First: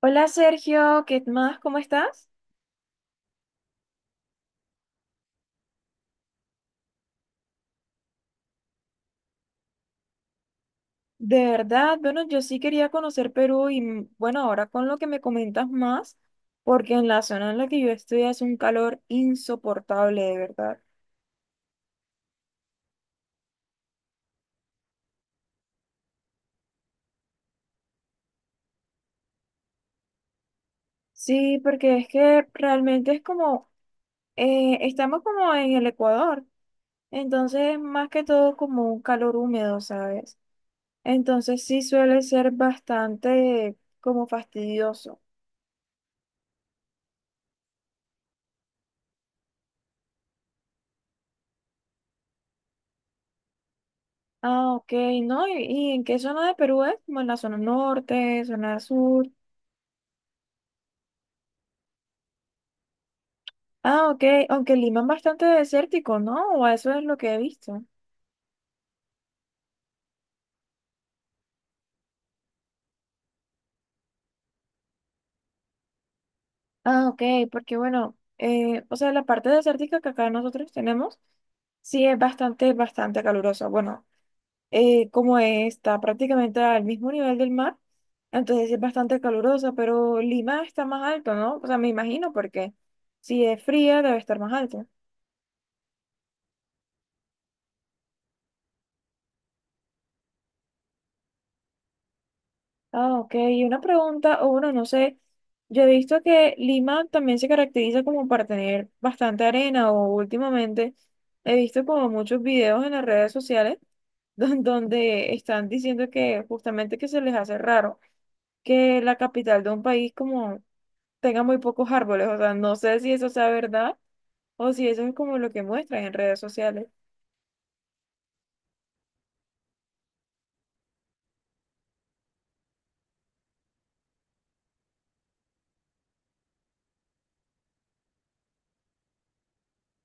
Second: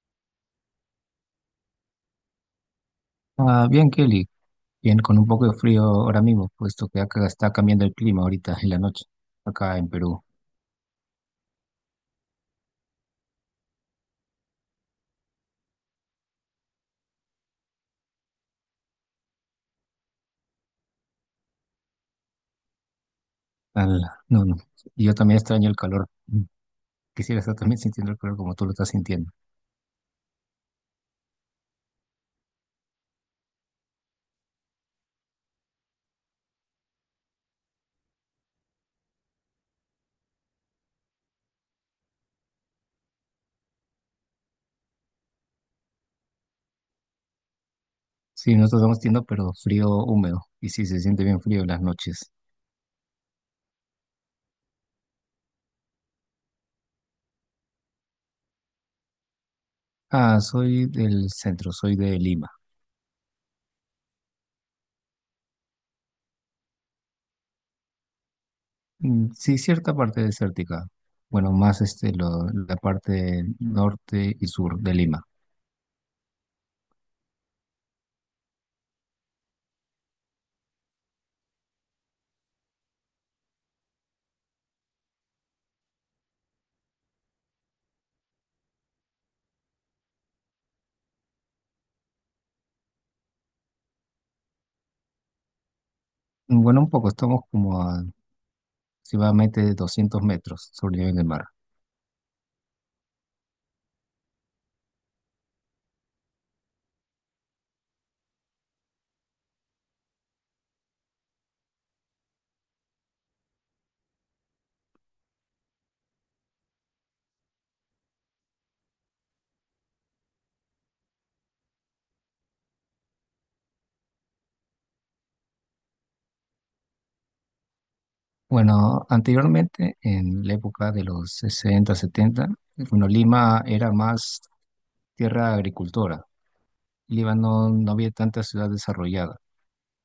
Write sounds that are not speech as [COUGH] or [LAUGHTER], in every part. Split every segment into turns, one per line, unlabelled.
Hola Sergio, ¿qué más? ¿Cómo estás?
Bien, Kelly, bien, con un poco de frío ahora mismo, puesto que acá está cambiando el clima ahorita en la noche, acá en Perú.
De verdad, bueno, yo sí quería conocer Perú y bueno, ahora con lo que me comentas más, porque en la zona en la que yo estoy hace un calor insoportable, de verdad.
Al- no, no, y yo también extraño el calor. Quisiera estar también sintiendo el calor como tú lo estás sintiendo.
Sí, porque es que realmente es como, estamos como en el Ecuador, entonces más que todo como un calor húmedo, ¿sabes? Entonces sí suele ser bastante como fastidioso.
Sí, nosotros estamos sintiendo, pero frío húmedo, y sí, se siente bien frío en las noches.
Ah, ok, ¿no? ¿Y en qué zona de Perú es? Como en la zona norte, zona sur.
Ah, soy del centro, soy de Lima.
Ah, ok, aunque Lima es bastante desértico, ¿no? O eso es lo que he visto.
Mm, sí, cierta parte desértica. Bueno, más este, la parte norte y sur de Lima.
Ah, ok, porque bueno, o sea, la parte desértica que acá nosotros tenemos, sí es bastante, bastante calurosa. Bueno, como está prácticamente al mismo nivel del mar, entonces sí es bastante calurosa, pero Lima está más alto, ¿no? O sea, me imagino porque si es fría debe estar más alto.
Mm, bueno, un poco, estamos como a aproximadamente 200 metros sobre el nivel del mar.
Ah, ok. Y una pregunta, o bueno, no sé, yo he visto que Lima también se caracteriza como para tener bastante arena o últimamente he visto como muchos videos en las redes sociales [LAUGHS] donde están diciendo que justamente que se les hace raro que la capital de un país como tenga muy pocos árboles. O sea, no sé si eso sea verdad o si eso es como lo que muestran en redes sociales.
Bueno, anteriormente, en la época de los 60, 70, bueno, Lima era más tierra agricultora. Lima no, No había tanta ciudad desarrollada,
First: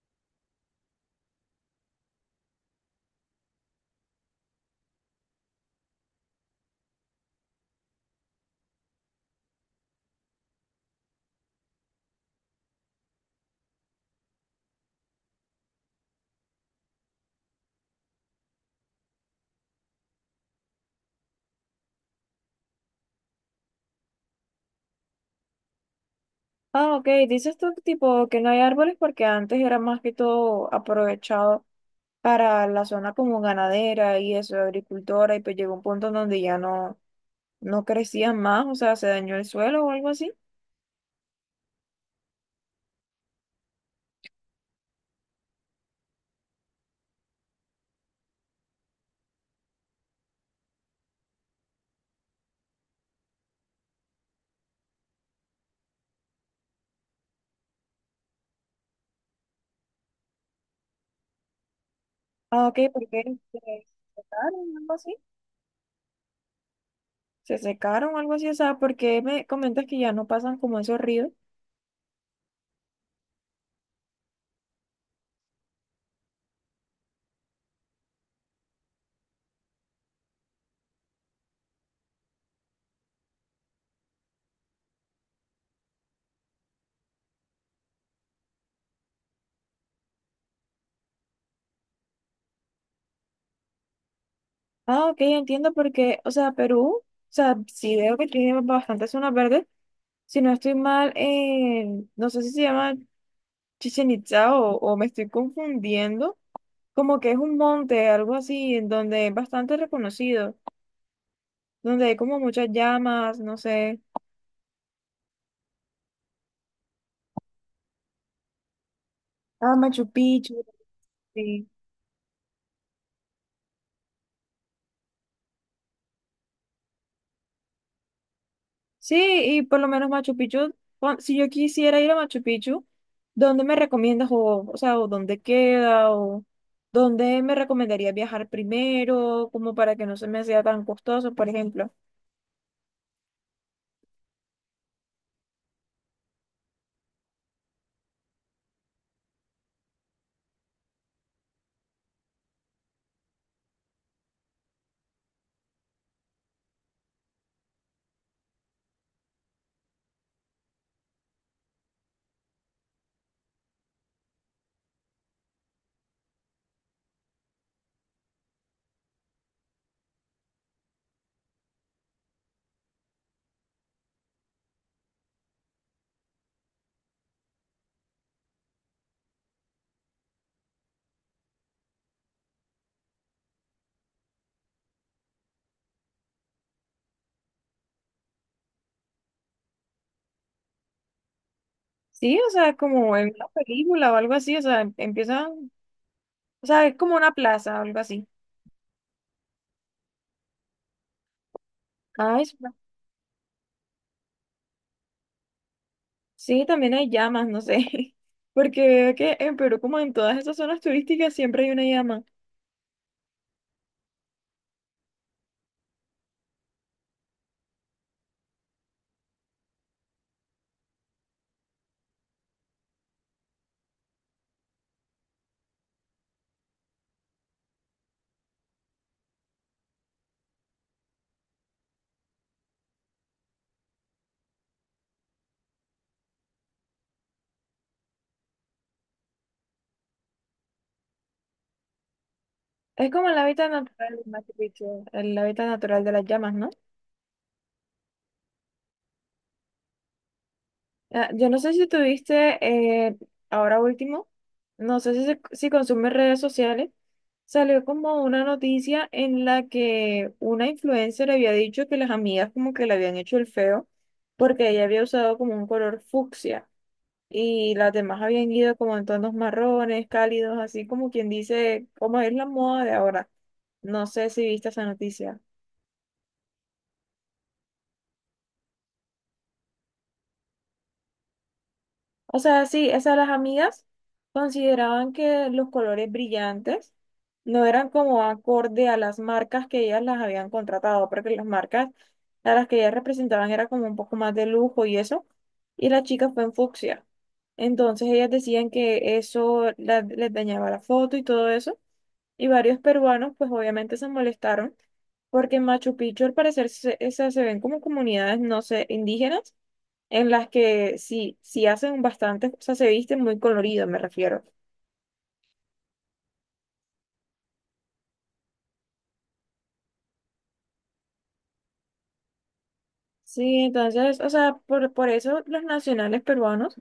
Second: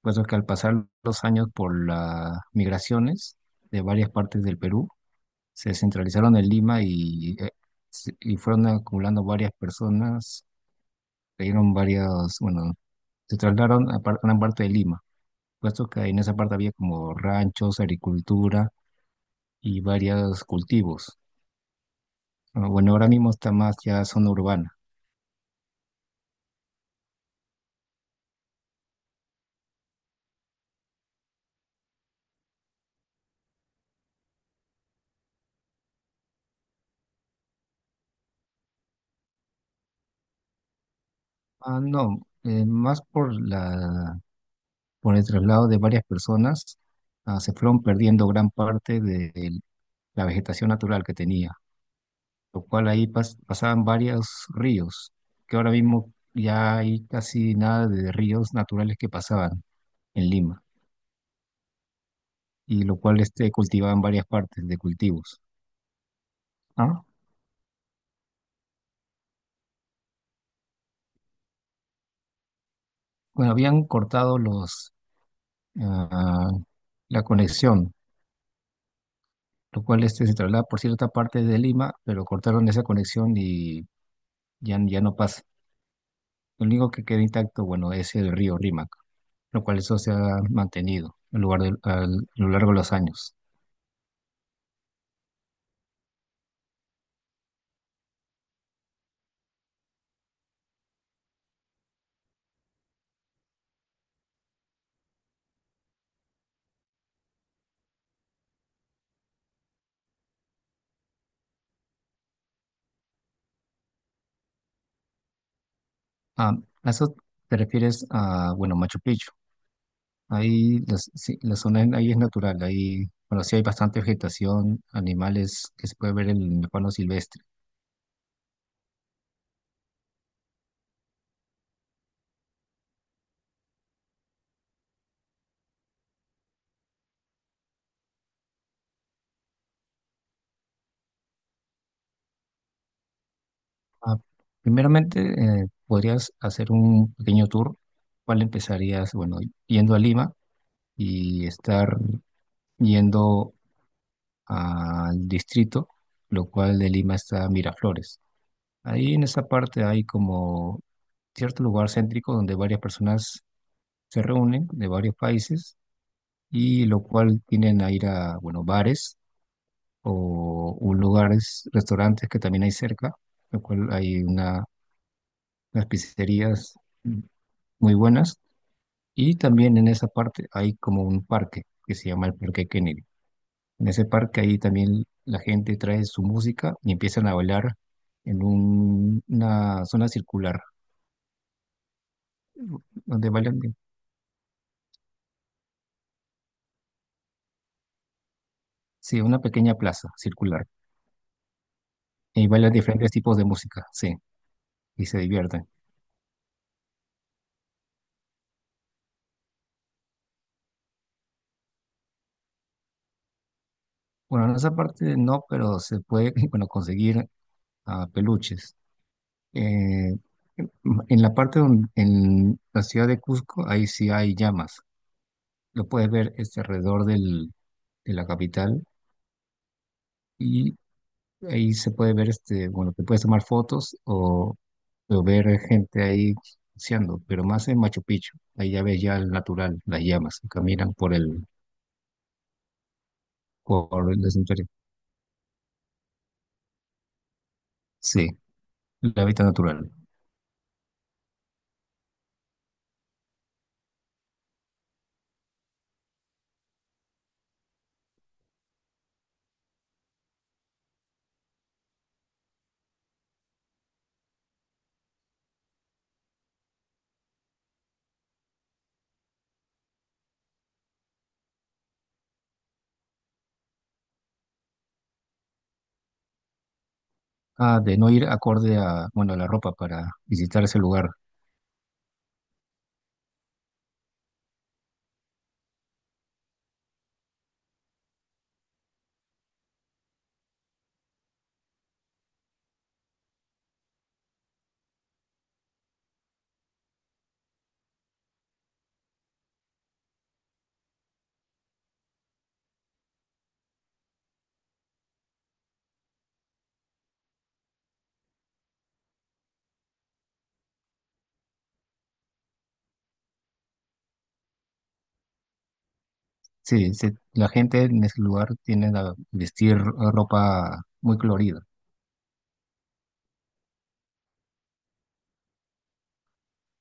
puesto que al pasar los años por las migraciones de varias partes del Perú, se centralizaron en Lima y, y fueron acumulando varias personas, cayeron varios, bueno, se trasladaron a gran parte de Lima, puesto que en esa parte había como ranchos, agricultura y varios cultivos. Bueno, ahora mismo está más ya zona urbana.
Ah, ok. Dices tú tipo que no hay árboles porque antes era más que todo aprovechado para la zona como ganadera y eso, agricultora, y pues llegó un punto en donde ya no, no crecían más, o sea, se dañó el suelo o algo así.
No, más por por el traslado de varias personas, se fueron perdiendo gran parte de la vegetación natural que tenía, lo cual ahí pasaban varios ríos, que ahora mismo ya hay casi nada de ríos naturales que pasaban en Lima,
Ah, ok,
y lo
porque
cual este,
se
cultivaban varias partes
secaron,
de
algo así.
cultivos. Ah,
Se secaron, algo así, o sea, porque me comentas que ya no pasan como esos ríos.
Bueno, habían cortado ah, la conexión lo cual este se traslada por cierta parte de Lima, pero cortaron esa conexión y ya no pasa. Lo único que queda intacto, bueno, es el río Rímac, lo cual eso se ha mantenido a lo largo de los años.
Ah, ok, entiendo porque, o sea, Perú, o sea, sí veo que tiene bastantes zonas verdes. Si no estoy mal, no sé si se llama Chichen Itza o me estoy confundiendo, como que es un monte, algo así, en donde es bastante reconocido, donde hay como muchas llamas, no sé,
Ah, a eso te refieres a, bueno, Machu Picchu.
ah, Machu Picchu,
Sí, la
sí.
zona ahí es natural, ahí, bueno, sí hay bastante vegetación, animales que se puede ver en el pano silvestre.
Sí, y por lo menos Machu Picchu, si yo quisiera ir a Machu Picchu, ¿dónde me recomiendas o sea, o dónde queda o dónde me recomendaría viajar primero, como para que no se me sea tan costoso, por ejemplo?
Ah, Primeramente, podrías hacer un pequeño tour. ¿Cuál empezarías? Bueno, yendo a Lima y estar yendo al distrito, lo cual de Lima está Miraflores. Ahí en esa parte hay como cierto lugar céntrico donde varias personas se reúnen de varios países y lo cual tienen a ir a, bueno, bares o un lugares, restaurantes que también hay cerca, lo cual hay unas pizzerías muy buenas. Y también en esa parte hay como un parque que se llama el Parque Kennedy. En ese parque ahí también la gente trae su música y empiezan a bailar en una zona circular,
Sí, o sea, como en
donde
una
bailan,
película o algo así, o sea, empieza, o sea, es como una plaza o algo así.
sí, una pequeña plaza circular.
Ah,
Y
es
bailan
una-
diferentes tipos de música, sí, y se divierten.
Sí, también hay llamas, no sé. [LAUGHS] Porque veo que en Perú, como en todas esas zonas turísticas, siempre hay una llama.
Bueno, en esa parte no, pero se puede, [LAUGHS] bueno, conseguir peluches. Eh, en la parte donde, en la ciudad de Cusco, ahí sí hay llamas. Lo puedes ver este, alrededor del, de la capital y ahí se puede ver, este, bueno, te puedes tomar fotos o ver gente ahí buceando, pero más en Machu Picchu. Ahí ya ves ya el natural, las llamas que caminan
Es como el hábitat
por
natural de
el
Machu
santuario.
Picchu, el hábitat natural de las llamas, ¿no?
Sí, el hábitat natural.
Ah, yo no sé si tuviste eh, ahora último, no sé si, si consumes redes sociales, salió como una noticia en la que una influencer había dicho que las amigas como que le habían hecho el feo porque ella había usado como un color fucsia y las demás habían ido como en tonos marrones, cálidos, así como quien dice, como es la moda de ahora. No sé si viste esa noticia.
Ah, de no ir acorde a, bueno, a la ropa para visitar ese lugar.
O sea, sí, esas las amigas consideraban que los colores brillantes no eran como acorde a las marcas que ellas las habían contratado, porque las marcas a las que ellas representaban era como un poco más de lujo y eso, y la chica fue en fucsia. Entonces ellas decían que eso les dañaba la foto y todo eso, y varios peruanos pues obviamente se molestaron, porque en Machu Picchu al parecer se ven como comunidades, no sé, indígenas en las que sí, sí hacen bastante, o sea, se visten muy colorido, me refiero.
Sí, sí, la gente en ese lugar tiene a vestir ropa muy colorida.
Sí, entonces, o sea, por eso los nacionales peruanos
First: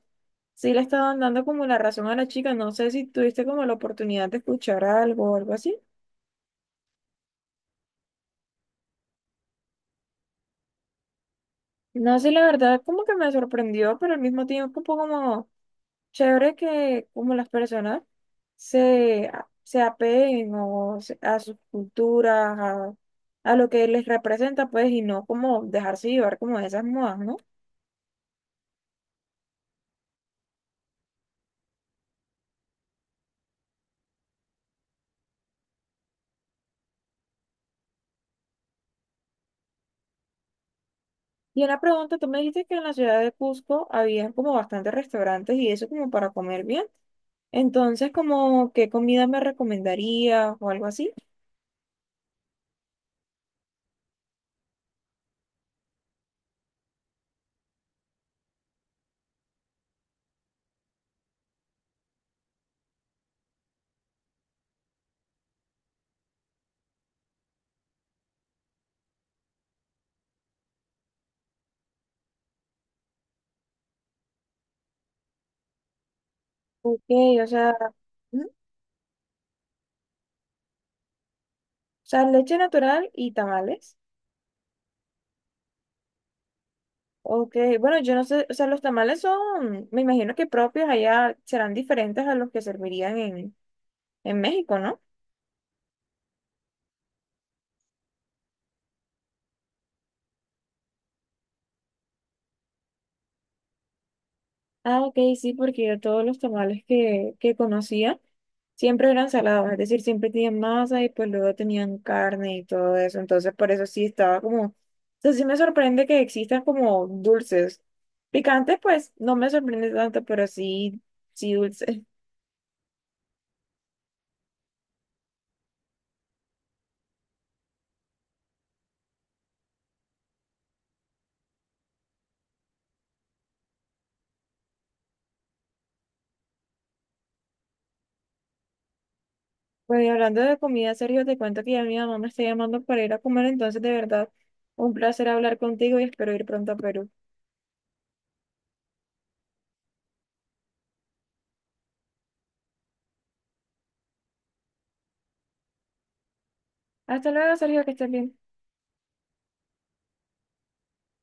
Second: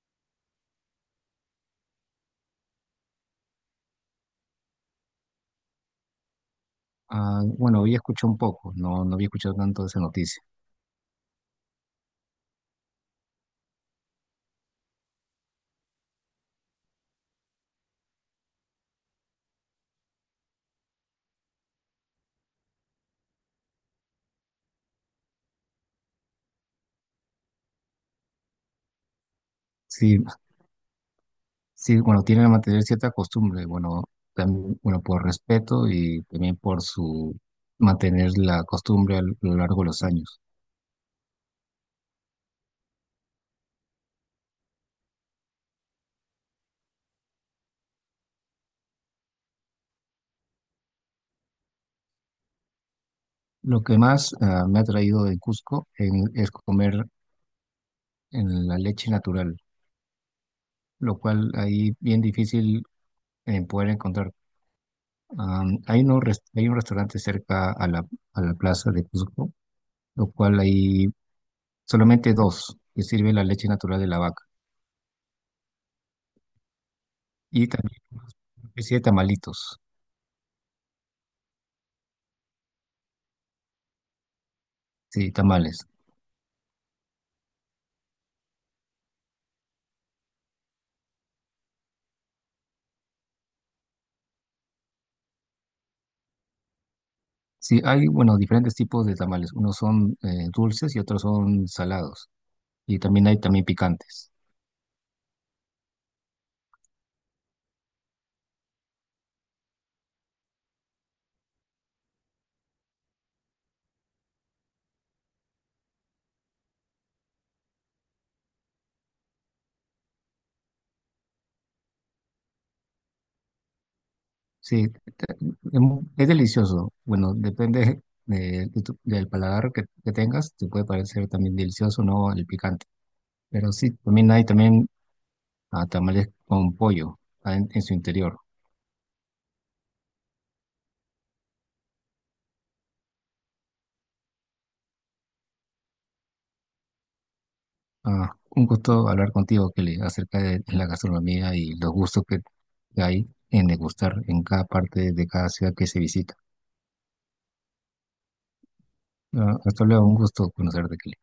sí le estaban dando como la razón a la chica. No sé si tuviste como la oportunidad de escuchar algo o algo así.
Ah, bueno, había escuchado un poco, no, no había escuchado tanto de esa noticia.
No sé, la verdad, como que me sorprendió, pero al mismo tiempo un poco como chévere que como las personas se apeguen a sus culturas, a lo que les representa, pues, y no como dejarse llevar como de esas modas, ¿no?
Sí, sí, bueno, tienen que mantener cierta costumbre, bueno, también, bueno, por respeto y también por su mantener la costumbre a lo largo de los años.
Y una pregunta, tú me dijiste que en la ciudad de Cusco había como bastantes restaurantes y eso como para comer bien. Entonces, como qué comida me recomendarías o algo así.
Lo que más me ha traído de Cusco es comer en la leche natural, lo cual ahí bien difícil poder encontrar. Hay un restaurante cerca a a la plaza de Cusco, lo cual hay solamente dos que sirven la leche natural de la vaca
Ok, o
y
sea,
también
ujú, o
una especie de tamalitos,
sea, leche natural y tamales.
sí, tamales.
Ok, bueno, yo no sé, o sea, los tamales son, me imagino que propios allá serán diferentes a los que servirían en México, ¿no?
Sí, hay, bueno, diferentes tipos de tamales. Unos son dulces y otros son salados. Y también hay también picantes.
Ah, ok, sí, porque yo todos los tamales que conocía siempre eran salados, es decir, siempre tenían masa y pues luego tenían carne y todo eso, entonces por eso sí estaba como, o sea, sí me sorprende que existan como dulces. Picantes, pues no me sorprende tanto, pero sí, sí dulces. [LAUGHS]
Sí, te- es delicioso. Bueno, depende de del paladar que tengas. Te puede parecer también delicioso o no el picante. Pero sí, también hay también tamales con pollo en su interior.
Pues y hablando de comida, Sergio te cuento que ya mi mamá me está llamando para ir a comer, entonces de verdad, un placer hablar contigo y espero ir pronto a Perú.
Ah, un gusto hablar contigo, Kelly, acerca de la gastronomía y los gustos que hay en degustar en cada parte de cada ciudad que se visita.
Hasta luego, Sergio, que estés bien.
Ah, hasta luego, un gusto conocerte, Kelly.